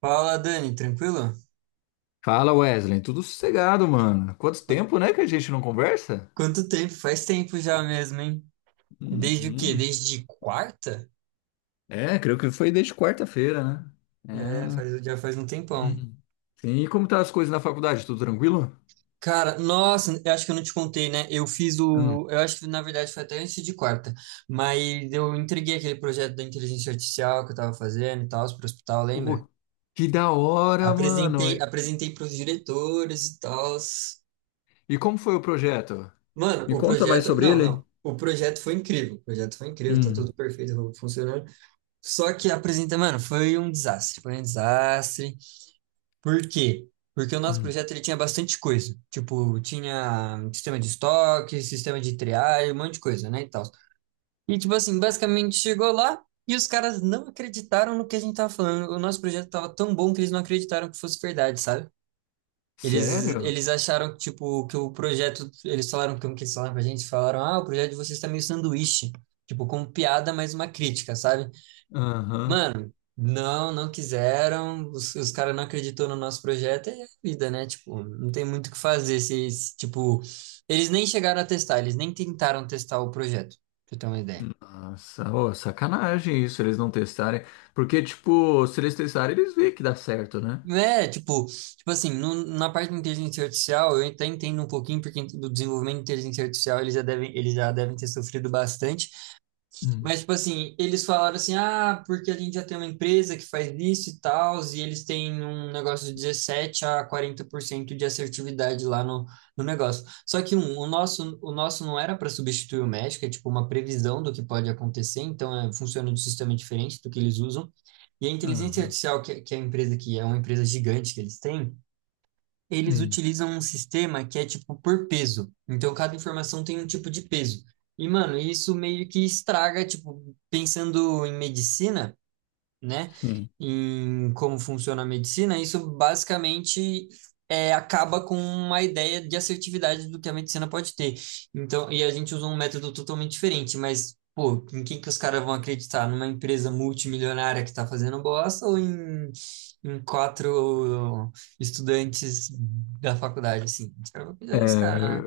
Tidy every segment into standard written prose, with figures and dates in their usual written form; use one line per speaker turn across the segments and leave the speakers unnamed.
Fala, Dani, tranquilo?
Fala Wesley, tudo sossegado, mano. Quanto tempo, né, que a gente não conversa?
Quanto tempo? Faz tempo já mesmo, hein? Desde o quê?
Uhum.
Desde quarta?
É, creio que foi desde quarta-feira, né?
Já é,
É.
já faz um tempão.
Uhum. Sim, e como tá as coisas na faculdade? Tudo tranquilo?
Cara, nossa, eu acho que eu não te contei, né? Eu fiz
Hum.
o. Eu acho que na verdade foi até antes de quarta, mas eu entreguei aquele projeto da inteligência artificial que eu tava fazendo e tal, pro hospital, lembra?
Oh, que da hora, mano.
Apresentei para os diretores e tal.
E como foi o projeto?
Mano,
Me
o
conta mais
projeto.
sobre
Não,
ele.
não. O projeto foi incrível. O projeto foi incrível, tá
Hum.
tudo perfeito, funcionando. Só que apresenta, mano, foi um desastre, foi um desastre. Por quê? Porque o nosso
Hum.
projeto ele tinha bastante coisa. Tipo, tinha sistema de estoque, sistema de triagem, um monte de coisa, né, e tal. E tipo assim, basicamente chegou lá e os caras não acreditaram no que a gente tava falando. O nosso projeto tava tão bom que eles não acreditaram que fosse verdade, sabe? Eles,
Sério?
eles acharam que, tipo, que o projeto, eles falaram como que eles falaram pra gente, falaram: "Ah, o projeto de vocês tá meio sanduíche", tipo, com piada, mas uma crítica, sabe?
Aham.
Mano, não, não quiseram, os caras não acreditou no nosso projeto, é a vida, né? Tipo, não tem muito o que fazer se, se, tipo, eles nem chegaram a testar, eles nem tentaram testar o projeto, pra você ter uma ideia.
Nossa, ô, sacanagem isso, eles não testarem. Porque, tipo, se eles testarem, eles veem que dá certo, né?
É, tipo, na parte de inteligência artificial, eu até entendo um pouquinho, porque do desenvolvimento de inteligência artificial eles já devem ter sofrido bastante.
Hum.
Mas, tipo assim, eles falaram assim, ah, porque a gente já tem uma empresa que faz isso e tal, e eles têm um negócio de 17 a 40% de assertividade lá no negócio. Só que o nosso não era para substituir o médico, é tipo uma previsão do que pode acontecer, então é, funciona de um sistema diferente do que eles usam. E a inteligência
Aham.
artificial, que é a empresa que é uma empresa gigante que eles têm, eles
Hum.
utilizam um sistema que é tipo por peso. Então cada informação tem um tipo de peso. E, mano, isso meio que estraga, tipo, pensando em medicina, né,
Sim.
em como funciona a medicina, isso basicamente é, acaba com uma ideia de assertividade do que a medicina pode ter. Então, e a gente usa um método totalmente diferente, mas, pô, em quem que os caras vão acreditar? Numa empresa multimilionária que está fazendo bosta ou em quatro estudantes da faculdade, assim? Os caras vão acreditar nos caras, né?
É,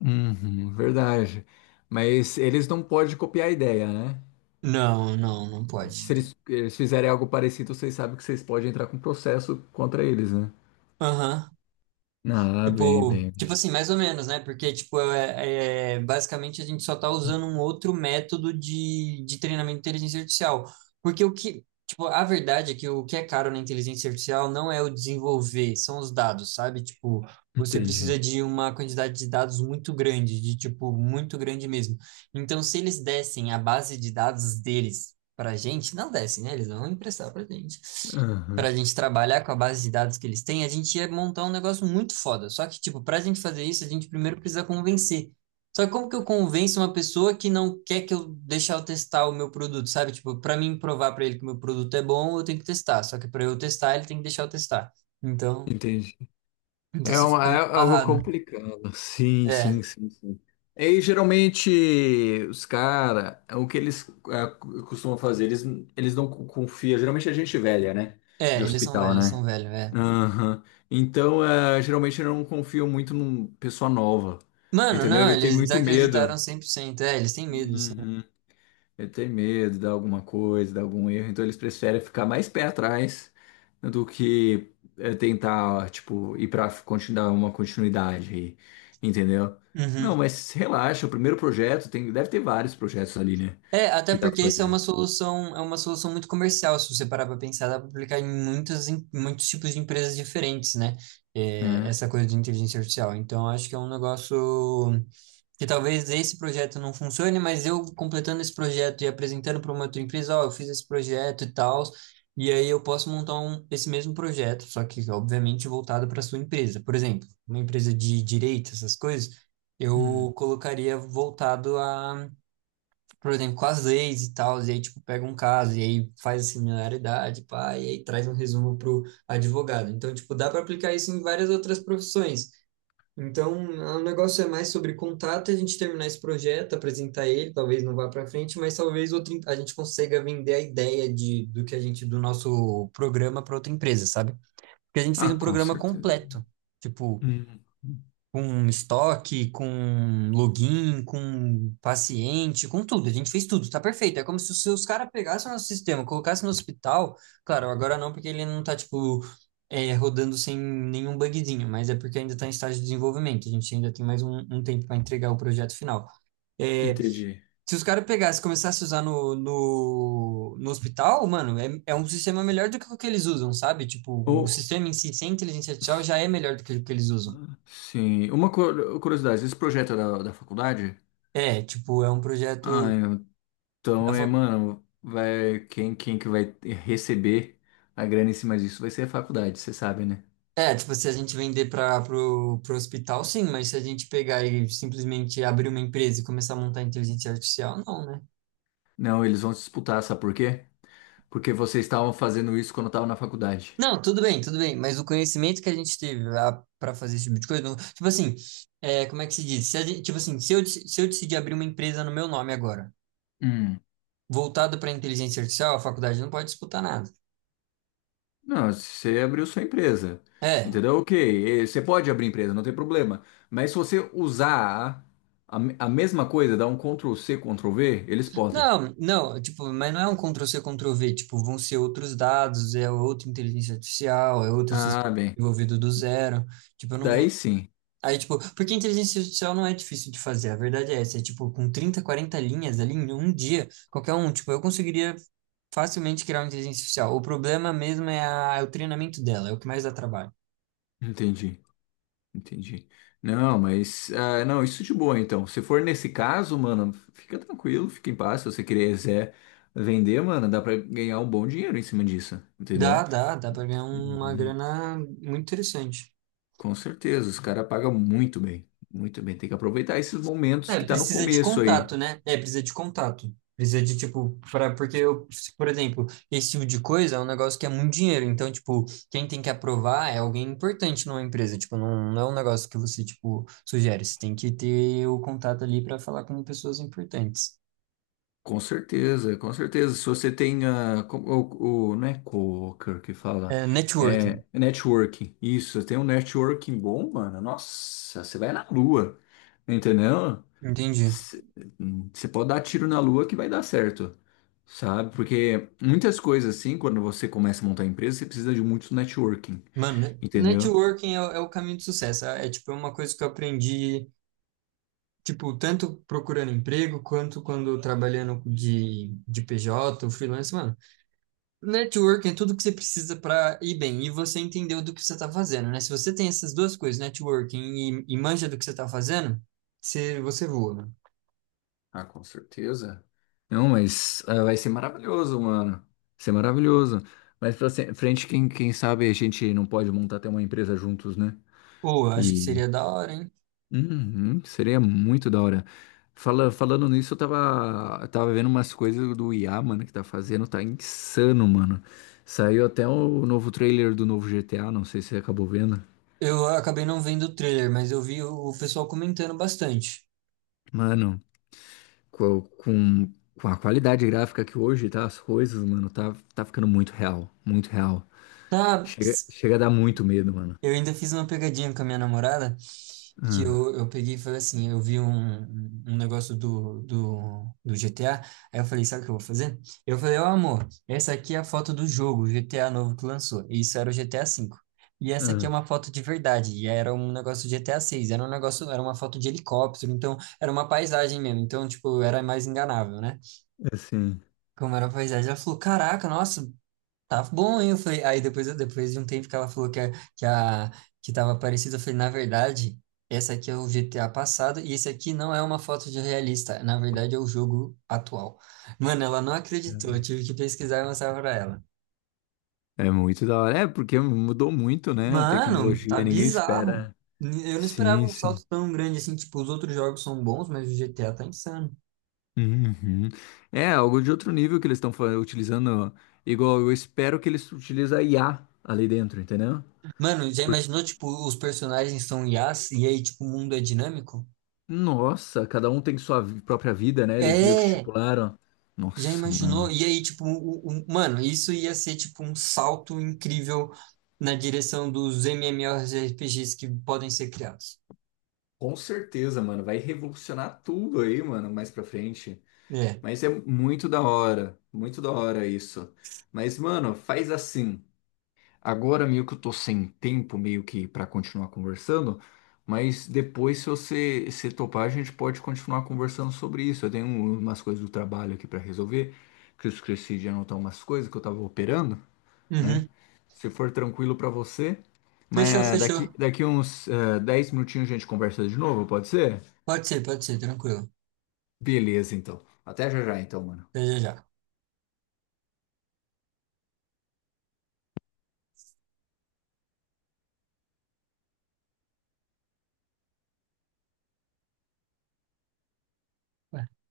uhum, verdade. Mas eles não podem copiar a ideia, né?
Não, não, não pode.
Se eles fizerem algo parecido, vocês sabem que vocês podem entrar com um processo contra eles, né?
Aham.
Ah, bem,
Tipo,
bem,
tipo
bem.
assim, mais ou menos, né? Porque, tipo, basicamente a gente só tá usando um outro método de treinamento de inteligência artificial. Porque o que, tipo, a verdade é que o que é caro na inteligência artificial não é o desenvolver, são os dados, sabe? Tipo, você
Entendi.
precisa de uma quantidade de dados muito grande, de, tipo, muito grande mesmo. Então, se eles dessem a base de dados deles pra gente, não dessem, né? Eles vão emprestar pra gente para a
Aham,
gente trabalhar com a base de dados que eles têm, a gente ia montar um negócio muito foda. Só que, tipo, para a gente fazer isso, a gente primeiro precisa convencer. Só que como que eu convenço uma pessoa que não quer que eu deixar eu testar o meu produto, sabe? Tipo, para mim provar para ele que o meu produto é bom, eu tenho que testar. Só que para eu testar, ele tem que deixar eu testar. Então,
entendi.
então
É,
você
uma,
fica
é
meio
algo
amarrado.
complicado. Sim,
É,
sim, sim, sim. E geralmente os caras, o que eles costumam fazer, eles não confiam. Geralmente é gente velha, né? De hospital,
eles são
né?
velhos, é.
Aham. Então, é, geralmente eu não confio muito num pessoa nova.
Mano,
Entendeu?
não,
Ele tem
eles
muito
desacreditaram
medo.
100%. É, eles têm medo, eles
Uhum. Ele tem medo de alguma coisa, de algum erro. Então eles preferem ficar mais pé atrás do que tentar, tipo, ir pra continuar uma continuidade aí. Entendeu? Não, mas relaxa, o primeiro projeto tem, deve ter vários projetos ali, né?
É, até
Que dá pra
porque isso
fazer.
é uma solução muito comercial, se você parar para pensar, dá para aplicar em muitas, em muitos tipos de empresas diferentes, né? É,
Né?
essa coisa de inteligência artificial. Então, acho que é um negócio que talvez esse projeto não funcione, mas eu completando esse projeto e apresentando para uma outra empresa, ó, eu fiz esse projeto e tal, e aí eu posso montar um, esse mesmo projeto, só que obviamente voltado para sua empresa. Por exemplo, uma empresa de direito, essas coisas,
Hum.
eu colocaria voltado a por exemplo, com as leis e tal, e aí, tipo, pega um caso, e aí faz a similaridade, pá, e aí traz um resumo pro advogado. Então, tipo, dá para aplicar isso em várias outras profissões. Então, o negócio é mais sobre contato, a gente terminar esse projeto, apresentar ele, talvez não vá para frente, mas talvez outra, a gente consiga vender a ideia de, do que a gente, do nosso programa para outra empresa, sabe? Porque a gente fez
Ah,
um
com
programa
certeza.
completo. Tipo,
Hum.
com estoque, com login, com paciente, com tudo. A gente fez tudo, tá perfeito. É como se os caras pegassem o nosso sistema, colocassem no hospital. Claro, agora não, porque ele não tá, tipo, é, rodando sem nenhum bugzinho, mas é porque ainda tá em estágio de desenvolvimento. A gente ainda tem mais um tempo para entregar o projeto final. É,
Entendi.
se os caras pegassem e começassem a usar no hospital, mano, é, é um sistema melhor do que o que eles usam, sabe? Tipo, o
Ou.
sistema em si, sem inteligência artificial, já é melhor do que o que eles usam.
Sim, uma curiosidade, esse projeto é da faculdade?
É, tipo, é um
Ah,
projeto da
então é,
fac...
mano, vai, quem que vai receber a grana em cima disso vai ser a faculdade, você sabe, né?
É, tipo, se a gente vender pro hospital, sim, mas se a gente pegar e simplesmente abrir uma empresa e começar a montar inteligência artificial, não, né?
Não, eles vão disputar, sabe por quê? Porque vocês estavam fazendo isso quando eu na faculdade.
Não, tudo bem, mas o conhecimento que a gente teve para fazer esse tipo de coisa, tipo assim, é, como é que se diz? Se a gente- tipo assim, se eu decidir abrir uma empresa no meu nome agora,
Hum,
voltado para inteligência artificial, a faculdade não pode disputar nada.
Não, você abriu sua empresa,
É,
entendeu? Ok, você pode abrir empresa, não tem problema. Mas se você usar a, a mesma coisa, dar um Ctrl C, Ctrl V, eles podem.
não, não, tipo, mas não é um Ctrl-C, Ctrl-V, tipo, vão ser outros dados, é outra inteligência artificial, é outro
Ah,
sistema
bem,
desenvolvido do zero, tipo, eu não vou...
daí sim,
Aí, tipo, porque inteligência artificial não é difícil de fazer, a verdade é essa, é tipo, com 30, 40 linhas ali em um dia, qualquer um, tipo, eu conseguiria facilmente criar uma inteligência artificial. O problema mesmo é, é o treinamento dela, é o que mais dá trabalho.
entendi. Entendi. Não, mas ah, não, isso de boa então. Se for nesse caso, mano, fica tranquilo, fica em paz. Se você quiser vender, mano, dá pra ganhar um bom dinheiro em cima disso, entendeu?
Dá pra ganhar uma
Uhum.
grana muito interessante.
Com certeza, os caras pagam muito bem, muito bem. Tem que aproveitar esses momentos
É,
que tá no
precisa de
começo
contato,
aí.
né? É, precisa de contato. Precisa de, tipo, pra, porque eu, por exemplo, esse tipo de coisa é um negócio que é muito dinheiro. Então, tipo, quem tem que aprovar é alguém importante numa empresa. Tipo, não, não é um negócio que você, tipo, sugere. Você tem que ter o contato ali para falar com pessoas importantes.
Com certeza, com certeza. Se você tem não é coworker que fala,
É, networking,
é networking. Isso, você tem um networking bom, mano. Nossa, você vai na lua, entendeu?
entendi.
Você pode dar tiro na lua que vai dar certo, sabe? Porque muitas coisas assim, quando você começa a montar empresa, você precisa de muito networking,
Mano,
entendeu?
networking é, o é o caminho do sucesso. Tipo, é uma coisa que eu aprendi, tipo, tanto procurando emprego quanto quando trabalhando de PJ, freelance, mano. Networking é tudo que você precisa para ir bem e você entendeu do que você está fazendo, né? Se você tem essas duas coisas, networking e manja do que você está fazendo, você voa, né?
Ah, com certeza. Não, mas ah, vai ser maravilhoso, mano. Vai ser maravilhoso. Mas pra frente, quem sabe a gente não pode montar até uma empresa juntos, né?
Pô, eu acho que
E
seria da hora, hein?
Uhum, seria muito da hora. Falando nisso, eu tava vendo umas coisas do IA, mano, que tá fazendo, tá insano, mano. Saiu até o novo trailer do novo GTA, não sei se você acabou vendo.
Eu acabei não vendo o trailer, mas eu vi o pessoal comentando bastante.
Mano, co- com, a qualidade gráfica que hoje tá as coisas, mano, tá ficando muito real, muito real.
Tá.
Chega, chega a dar muito medo, mano.
Eu ainda fiz uma pegadinha com a minha namorada, que
Ah,
eu peguei e falei assim, eu vi um negócio do GTA, aí eu falei, sabe o que eu vou fazer? Eu falei, ó amor, essa aqui é a foto do jogo, GTA novo que lançou, e isso era o GTA V. E essa aqui é
ah,
uma foto de verdade, e era um negócio do GTA VI, era um negócio, era uma foto de helicóptero, então era uma paisagem mesmo, então tipo, era mais enganável, né?
assim.
Como era a paisagem, ela falou, caraca, nossa, tá bom, hein? Eu falei, aí depois de um tempo que ela falou que tava parecido, eu falei, na verdade, essa aqui é o GTA passado e esse aqui não é uma foto de realista, na verdade é o jogo atual. Mano, ela não acreditou, eu tive que pesquisar e mostrar pra ela.
É muito da hora. É, porque mudou muito, né? A
Mano, tá
tecnologia, ninguém
bizarro.
espera.
Eu não esperava
Sim,
um
sim.
salto tão grande assim, tipo, os outros jogos são bons, mas o GTA tá insano.
Uhum. É algo de outro nível que eles estão utilizando. Igual eu espero que eles utilizem a IA ali dentro, entendeu?
Mano, já
Por-
imaginou, tipo, os personagens são IAs e aí, tipo, o mundo é dinâmico?
Nossa, cada um tem sua própria vida, né? Eles meio que
É!
estipularam.
Já
Nossa,
imaginou?
mano.
E aí, tipo, mano, isso ia ser tipo um salto incrível na direção dos MMORPGs que podem ser criados.
Com certeza, mano. Vai revolucionar tudo aí, mano, mais pra frente.
É.
Mas é muito da hora. Muito da hora isso. Mas, mano, faz assim. Agora meio que eu tô sem tempo meio que para continuar conversando, mas depois se você se topar, a gente pode continuar conversando sobre isso. Eu tenho umas coisas do trabalho aqui para resolver, que eu esqueci de anotar umas coisas que eu tava operando, né?
Uhum.
Se for tranquilo para você,
Fechou,
mas
fechou.
daqui uns 10 minutinhos a gente conversa de novo, pode ser?
Pode ser, tranquilo.
Beleza, então. Até já já, então, mano.
Até já já.